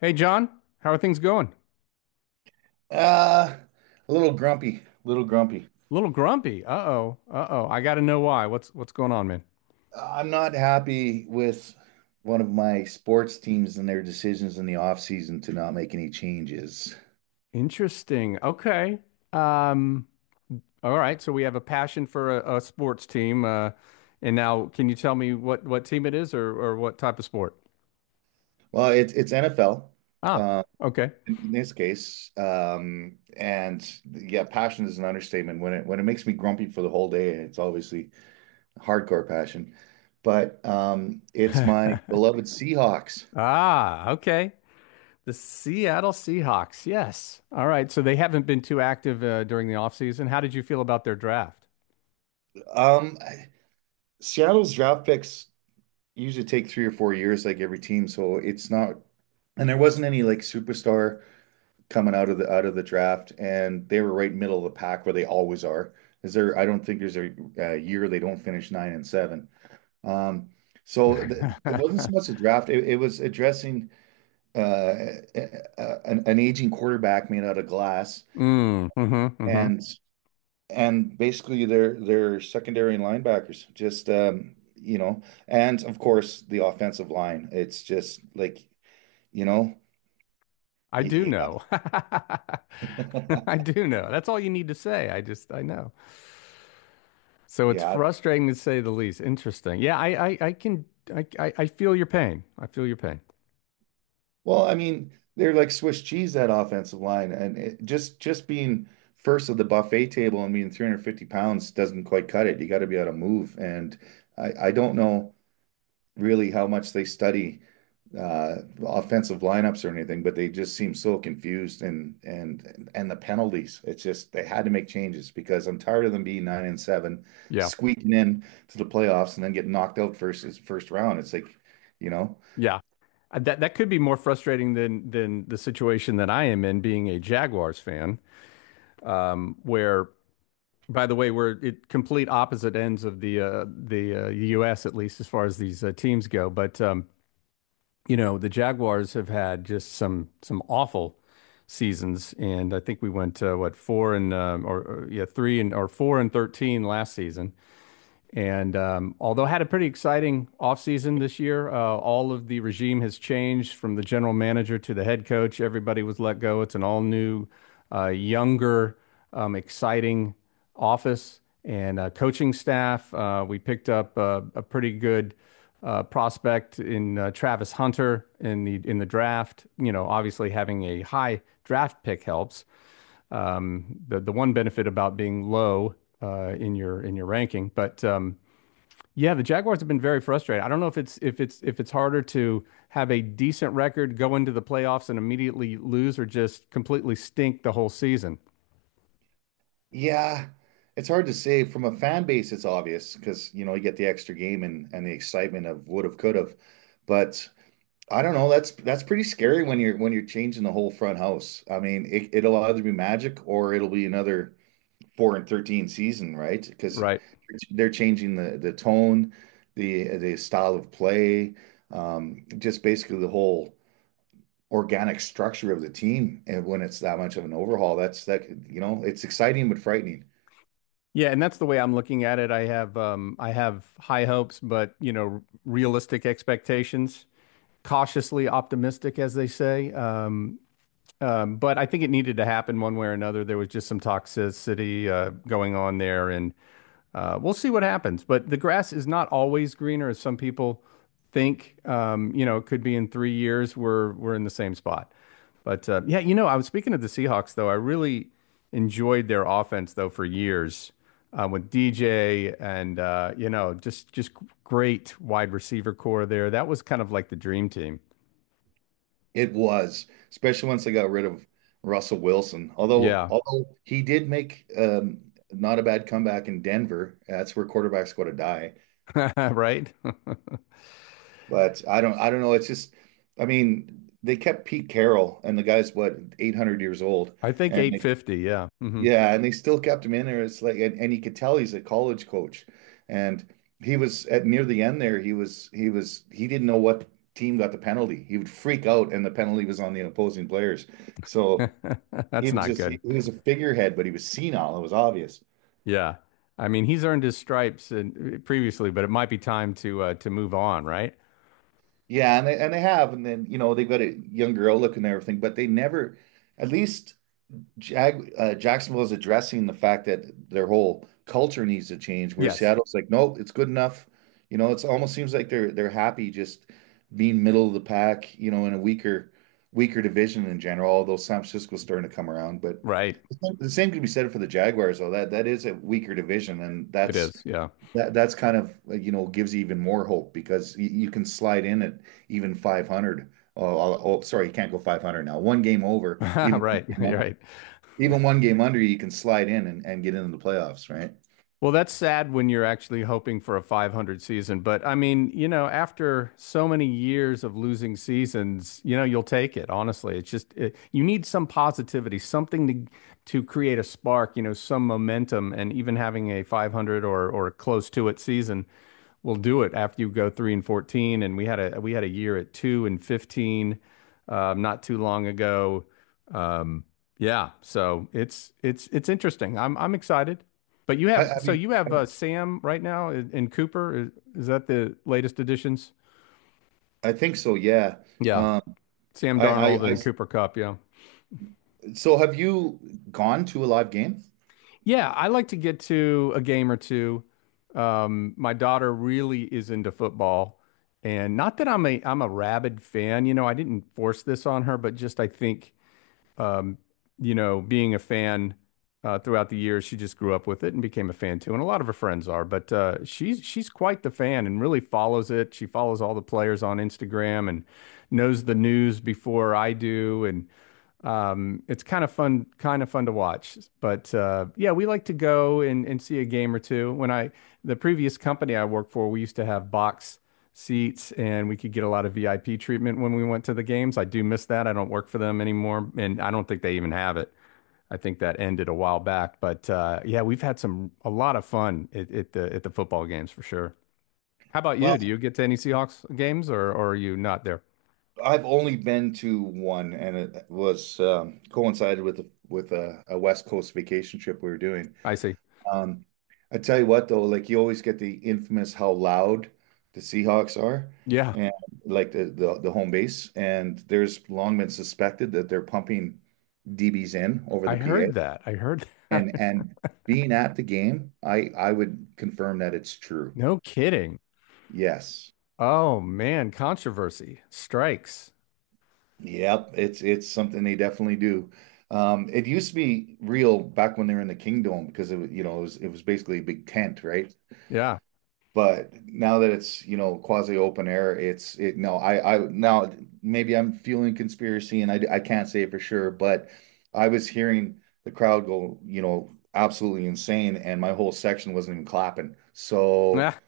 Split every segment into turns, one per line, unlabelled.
Hey John, how are things going?
Uh, a little grumpy, little grumpy.
A little grumpy. Uh-oh. Uh-oh. I got to know why. What's going on, man?
I'm not happy with one of my sports teams and their decisions in the offseason to not make any changes.
Interesting. Okay. Um, all right. So we have a passion for a sports team. And now can you tell me what team it is or what type of sport?
Well, it's NFL,
Ah,
uh,
okay.
in this case. And yeah, passion is an understatement. When it makes me grumpy for the whole day, it's obviously hardcore passion. But it's my beloved Seahawks.
Ah, okay. The Seattle Seahawks. Yes. All right. So they haven't been too active during the offseason. How did you feel about their draft?
Um, Seattle's draft picks usually take 3 or 4 years, like every team. So it's not, and there wasn't any like superstar coming out of the draft, and they were right middle of the pack where they always are. Is there? I don't think there's a year they don't finish 9-7. Um, so th it wasn't so much a draft. It was addressing uh, a, an aging quarterback made out of glass
Mm, mm-hmm, mm-hmm.
and basically they're secondary linebackers. Just and of course the offensive line. It's just like, you know,
I do
y-
know.
y-
I do know. That's all you need to say. I just, I know. So it's
yeah.
frustrating to say the least. Interesting. Yeah, I can I feel your pain. I feel your pain.
Well, I mean, they're like Swiss cheese that offensive line, and just being first of the buffet table and being 350 pounds doesn't quite cut it. You got to be able to move, and I don't know. Really how much they study uh, offensive lineups or anything, but they just seem so confused and the penalties. It's just they had to make changes because I'm tired of them being 9-7,
Yeah.
squeaking in to the playoffs and then getting knocked out first round. It's like, you know,
Yeah. That could be more frustrating than the situation that I am in, being a Jaguars fan. Where, by the way, we're at complete opposite ends of the U.S., at least as far as these teams go. But the Jaguars have had just some awful seasons, and I think we went what, four and or yeah, three and or 4-13 last season, and although had a pretty exciting offseason this year. All of the regime has changed from the general manager to the head coach. Everybody was let go. It's an all new, younger, exciting office and coaching staff. We picked up a pretty good prospect in Travis Hunter in the draft. You know, obviously having a high draft pick helps. The one benefit about being low in your ranking. But yeah, the Jaguars have been very frustrated. I don't know if it's harder to have a decent record, go into the playoffs and immediately lose, or just completely stink the whole season.
yeah, it's hard to say from a fan base. It's obvious because you know you get the extra game and the excitement of would have could have, but I don't know. That's pretty scary when you're changing the whole front house. I mean, it'll either be magic or it'll be another 4-13 season, right? Because
Right.
they're changing the tone, the style of play, just basically the whole organic structure of the team. And when it's that much of an overhaul, it's exciting but frightening.
Yeah, and that's the way I'm looking at it. I have high hopes, but you know, realistic expectations, cautiously optimistic, as they say. But I think it needed to happen one way or another. There was just some toxicity going on there, and we'll see what happens. But the grass is not always greener, as some people think. It could be in 3 years we're in the same spot. But yeah, I was speaking of the Seahawks, though. I really enjoyed their offense though, for years with DJ, and just great wide receiver core there. That was kind of like the dream team.
It was, especially once they got rid of Russell Wilson. Although,
Yeah,
although he did make not a bad comeback in Denver. That's where quarterbacks go to die.
right.
But I don't know. It's just, I mean, they kept Pete Carroll, and the guy's what 800 years old,
I think
and they,
850. Yeah. Hmm.
yeah, and they still kept him in there. It's like, and you could tell he's a college coach, and he was at near the end there. He didn't know what team got the penalty. He would freak out, and the penalty was on the opposing players. So
That's not
He
good.
was a figurehead, but he was senile. It was obvious.
Yeah. I mean, he's earned his stripes and previously, but it might be time to move on, right?
Yeah, and they have, and then you know they've got a young girl looking and everything, but they never, at least Jag Jacksonville is addressing the fact that their whole culture needs to change. Where
Yes.
Seattle's like, nope, it's good enough. You know, it's almost seems like they're happy just being middle of the pack. You know, in a weaker division in general. Although San Francisco's starting to come around, but
Right.
the same could be said for the Jaguars, though. That is a weaker division, and
It
that's
is. Yeah.
That that's kind of like, you know, gives you even more hope because you can slide in at even 500. Oh, sorry, you can't go 500 now. One game over, even one
Right.
game
You're
up,
right.
even one game under, you can slide in and get into the playoffs, right?
Well, that's sad when you're actually hoping for a .500 season, but I mean, after so many years of losing seasons, you'll take it. Honestly, it's just it, you need some positivity, something to create a spark, some momentum, and even having a .500 or close to it season will do it after you go 3-14. And we had a year at 2-15, not too long ago. Um, yeah, so it's interesting. I'm excited. But you have,
I
so
mean,
you
I,
have, Sam right now, in Cooper. Is that the latest additions?
I think so. Yeah.
Yeah,
Um,
Sam
I I,
Darnold
I,
and Cooper Cup. Yeah.
so have you gone to a live game?
Yeah, I like to get to a game or two. My daughter really is into football, and not that I'm a rabid fan. You know, I didn't force this on her, but just I think, being a fan throughout the years, she just grew up with it and became a fan too. And a lot of her friends are, but she's quite the fan and really follows it. She follows all the players on Instagram and knows the news before I do, and it's kind of fun to watch. But yeah, we like to go and see a game or two. The previous company I worked for, we used to have box seats and we could get a lot of VIP treatment when we went to the games. I do miss that. I don't work for them anymore, and I don't think they even have it. I think that ended a while back. But yeah, we've had some a lot of fun at the football games, for sure. How about you? Do
Well,
you get to any Seahawks games, or are you not there?
I've only been to one, and it was coincided with with a West Coast vacation trip we were doing.
I see.
Um, I tell you what, though, like you always get the infamous how loud the Seahawks are
Yeah,
and like the home base. And there's long been suspected that they're pumping DBs in over
I
the PA.
heard that. I heard that.
And being at the game, I would confirm that it's true.
No kidding.
Yes.
Oh man, controversy strikes.
Yep. It's something they definitely do. It used to be real back when they were in the Kingdom because it was, it was basically a big tent, right?
Yeah.
But now that it's, quasi open air, it's it no, I now maybe I'm fueling conspiracy and I can't say for sure, but I was hearing the crowd go, absolutely insane and my whole section wasn't even clapping. So
Yeah.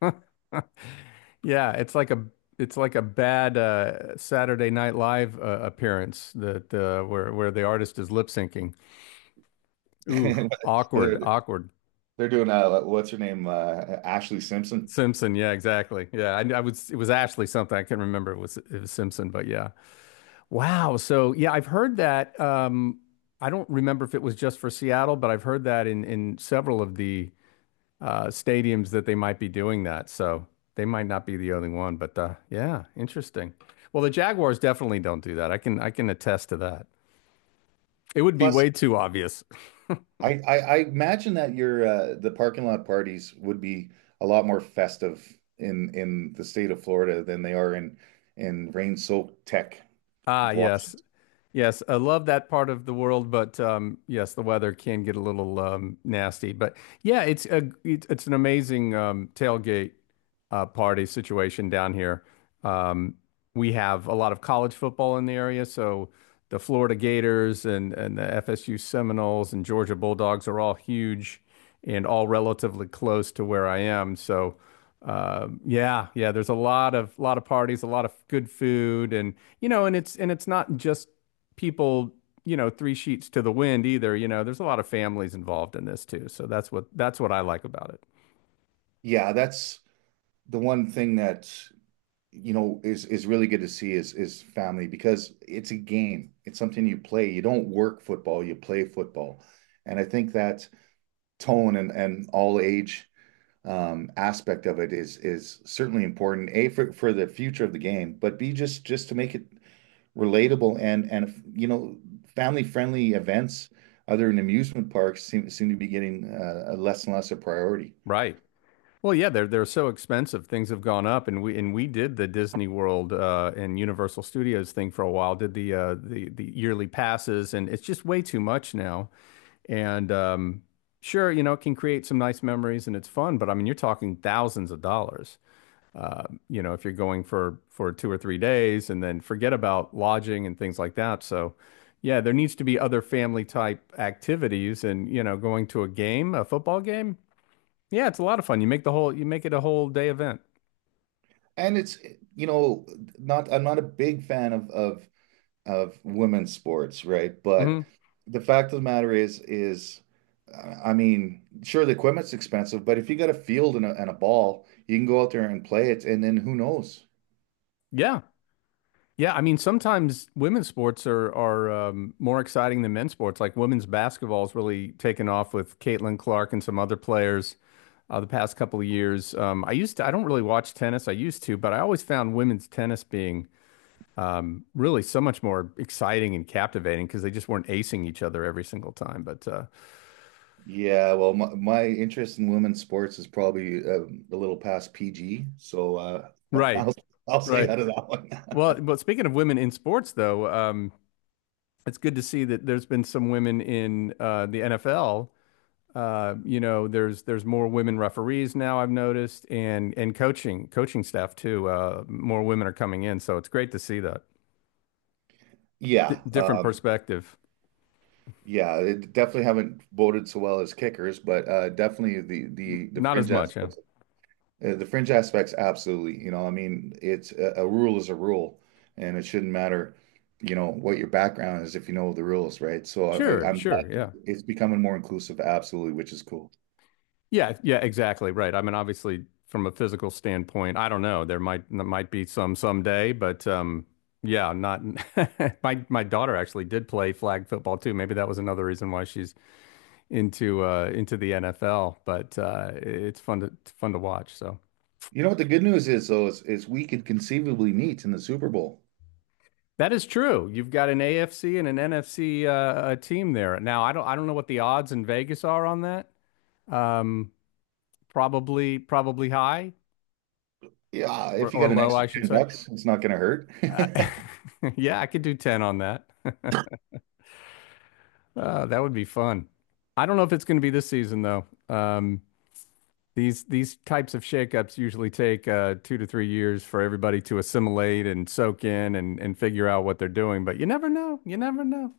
Yeah, it's like a bad Saturday Night Live appearance that where the artist is lip syncing. Ooh, awkward,
they're
awkward.
they're doing what's her name? Ashley Simpson.
Simpson, yeah, exactly. Yeah, I was it was Ashley something. I can not remember, it was Simpson, but yeah. Wow. So yeah, I've heard that. I don't remember if it was just for Seattle, but I've heard that in several of the stadiums that they might be doing that. So they might not be the only one, but yeah, interesting. Well, the Jaguars definitely don't do that. I can attest to that. It would be
Plus
way too obvious.
I imagine that your the parking lot parties would be a lot more festive in the state of Florida than they are in rain-soaked tech.
Ah, yes.
Washington.
Yes, I love that part of the world, but yes, the weather can get a little nasty. But yeah, it's an amazing tailgate party situation down here. Um, we have a lot of college football in the area, so the Florida Gators and the FSU Seminoles and Georgia Bulldogs are all huge and all relatively close to where I am. So yeah, yeah, there's a lot of parties, a lot of good food, and it's not just people, three sheets to the wind, either. You know, there's a lot of families involved in this too. So that's what I like about it.
Yeah, that's the one thing that you know is really good to see is family because it's a game. It's something you play. You don't work football, you play football. And I think that tone and all age aspect of it is certainly important. A for the future of the game, but B just to make it relatable and you know family friendly events other than amusement parks seem to be getting less and less a priority.
Right. Well, yeah, they're so expensive. Things have gone up, and we did the Disney World and Universal Studios thing for a while. Did the yearly passes, and it's just way too much now. And sure, it can create some nice memories and it's fun, but I mean, you're talking thousands of dollars. If you're going for 2 or 3 days and then forget about lodging and things like that. So, yeah, there needs to be other family type activities and, going to a game, a football game. Yeah, it's a lot of fun. You make it a whole day event.
And it's, you know, not I'm not a big fan of women's sports, right? But
Hmm.
the fact of the matter is, I mean, sure the equipment's expensive, but if you got a field and and a ball, you can go out there and play it, and then who knows?
Yeah. Yeah, I mean, sometimes women's sports are more exciting than men's sports. Like women's basketball's really taken off with Caitlin Clark and some other players the past couple of years. I don't really watch tennis. I used to, but I always found women's tennis being really so much more exciting and captivating, because they just weren't acing each other every single time. But
Yeah, well, my interest in women's sports is probably a little past PG, so
right,
I'll I'll stay
right.
out of that one.
Well, but speaking of women in sports, though, it's good to see that there's been some women in the NFL. There's more women referees now, I've noticed, and coaching staff too. More women are coming in, so it's great to see that
Yeah,
different perspective.
yeah, they definitely haven't voted so well as kickers, but definitely the the the
Not as
fringe
much, yeah.
aspects, uh, the fringe aspects, absolutely. You know, I mean, it's a rule is a rule, and it shouldn't matter, what your background is if you know the rules, right? So
Sure,
I'm
sure,
glad
yeah.
it's becoming more inclusive, absolutely, which is cool.
Yeah, yeah, exactly. Right. I mean, obviously, from a physical standpoint, I don't know. There might be some someday, but yeah, not. My daughter actually did play flag football too. Maybe that was another reason why she's into the NFL. But it's fun to watch. So
You know what the good news is though is, we could conceivably meet in the Super Bowl.
that is true. You've got an AFC and an NFC, a team there. Now, I don't know what the odds in Vegas are on that. Um, probably high,
Yeah, if you
or
got an
low,
extra
I should
10
say.
bucks, it's not going to
Uh,
hurt.
yeah, I could do 10 on that. That would be fun. I don't know if it's going to be this season though. These types of shakeups usually take 2 to 3 years for everybody to assimilate and soak in and figure out what they're doing. But you never know. You never know.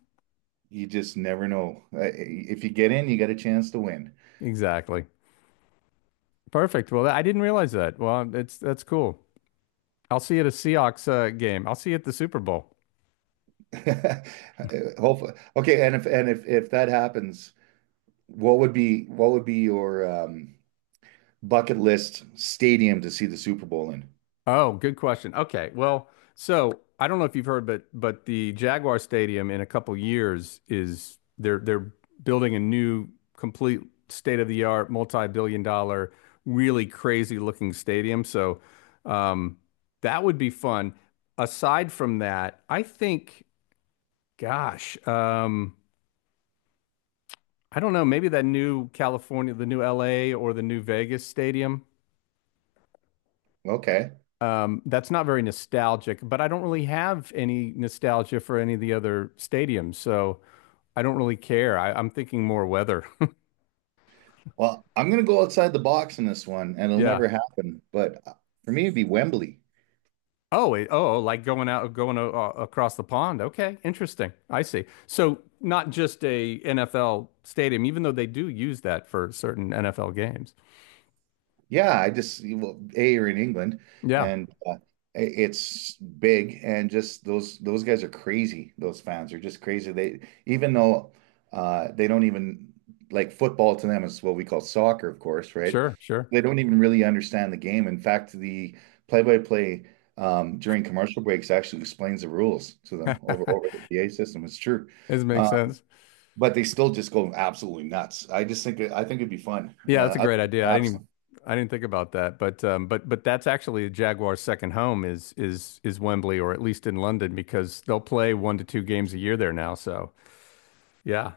You just never know. If you get in, you got a chance to win.
Exactly. Perfect. Well, I didn't realize that. Well, it's that's cool. I'll see you at a Seahawks game. I'll see you at the Super Bowl.
Hopefully. Okay, and if that happens, what would be your bucket list stadium to see the Super Bowl in?
Oh, good question. Okay. Well, so I don't know if you've heard, but the Jaguar Stadium, in a couple years, is they're building a new, complete, state-of-the-art, multi-billion dollar, really crazy looking stadium. So um that would be fun. Aside from that, I think, gosh, I don't know, maybe that new California, the new LA, or the new Vegas stadium.
Okay.
That's not very nostalgic, but I don't really have any nostalgia for any of the other stadiums, so I don't really care. I'm thinking more weather.
Well, I'm gonna go outside the box in this one, and it'll
Yeah.
never happen. But for me, it'd be Wembley.
Oh, like going going across the pond. Okay, interesting. I see. So not just a NFL stadium, even though they do use that for certain NFL games.
Yeah, I just well, A, you're in England,
Yeah,
and it's big, and just those guys are crazy. Those fans are just crazy. They Even though they don't even, like, football to them is what we call soccer, of course, right?
sure, sure.
They don't even really understand the game. In fact, the play-by-play, during commercial breaks actually explains the rules to them over over the PA system. It's true,
This makes
uh,
sense.
but they still just go absolutely nuts. I think it'd be fun.
Yeah, that's a great idea.
Absolutely.
I didn't think about that, but but that's actually Jaguar's second home, is Wembley, or at least in London, because they'll play one to two games a year there now. So yeah,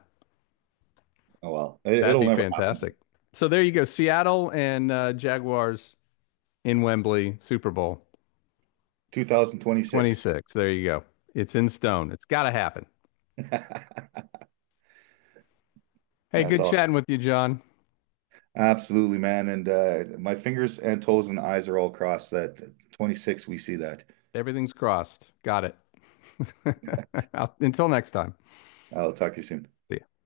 Oh well,
that'd
it'll
be
never happen.
fantastic. So there you go, Seattle and Jaguars in Wembley, Super Bowl
2026.
26. There you go. It's in stone. It's got to happen.
That's
Hey, good chatting
awesome.
with you, John.
Absolutely, man. And my fingers and toes and eyes are all crossed that 26 we see that.
Everything's crossed. Got it. Until next time.
I'll talk to you soon.
See ya.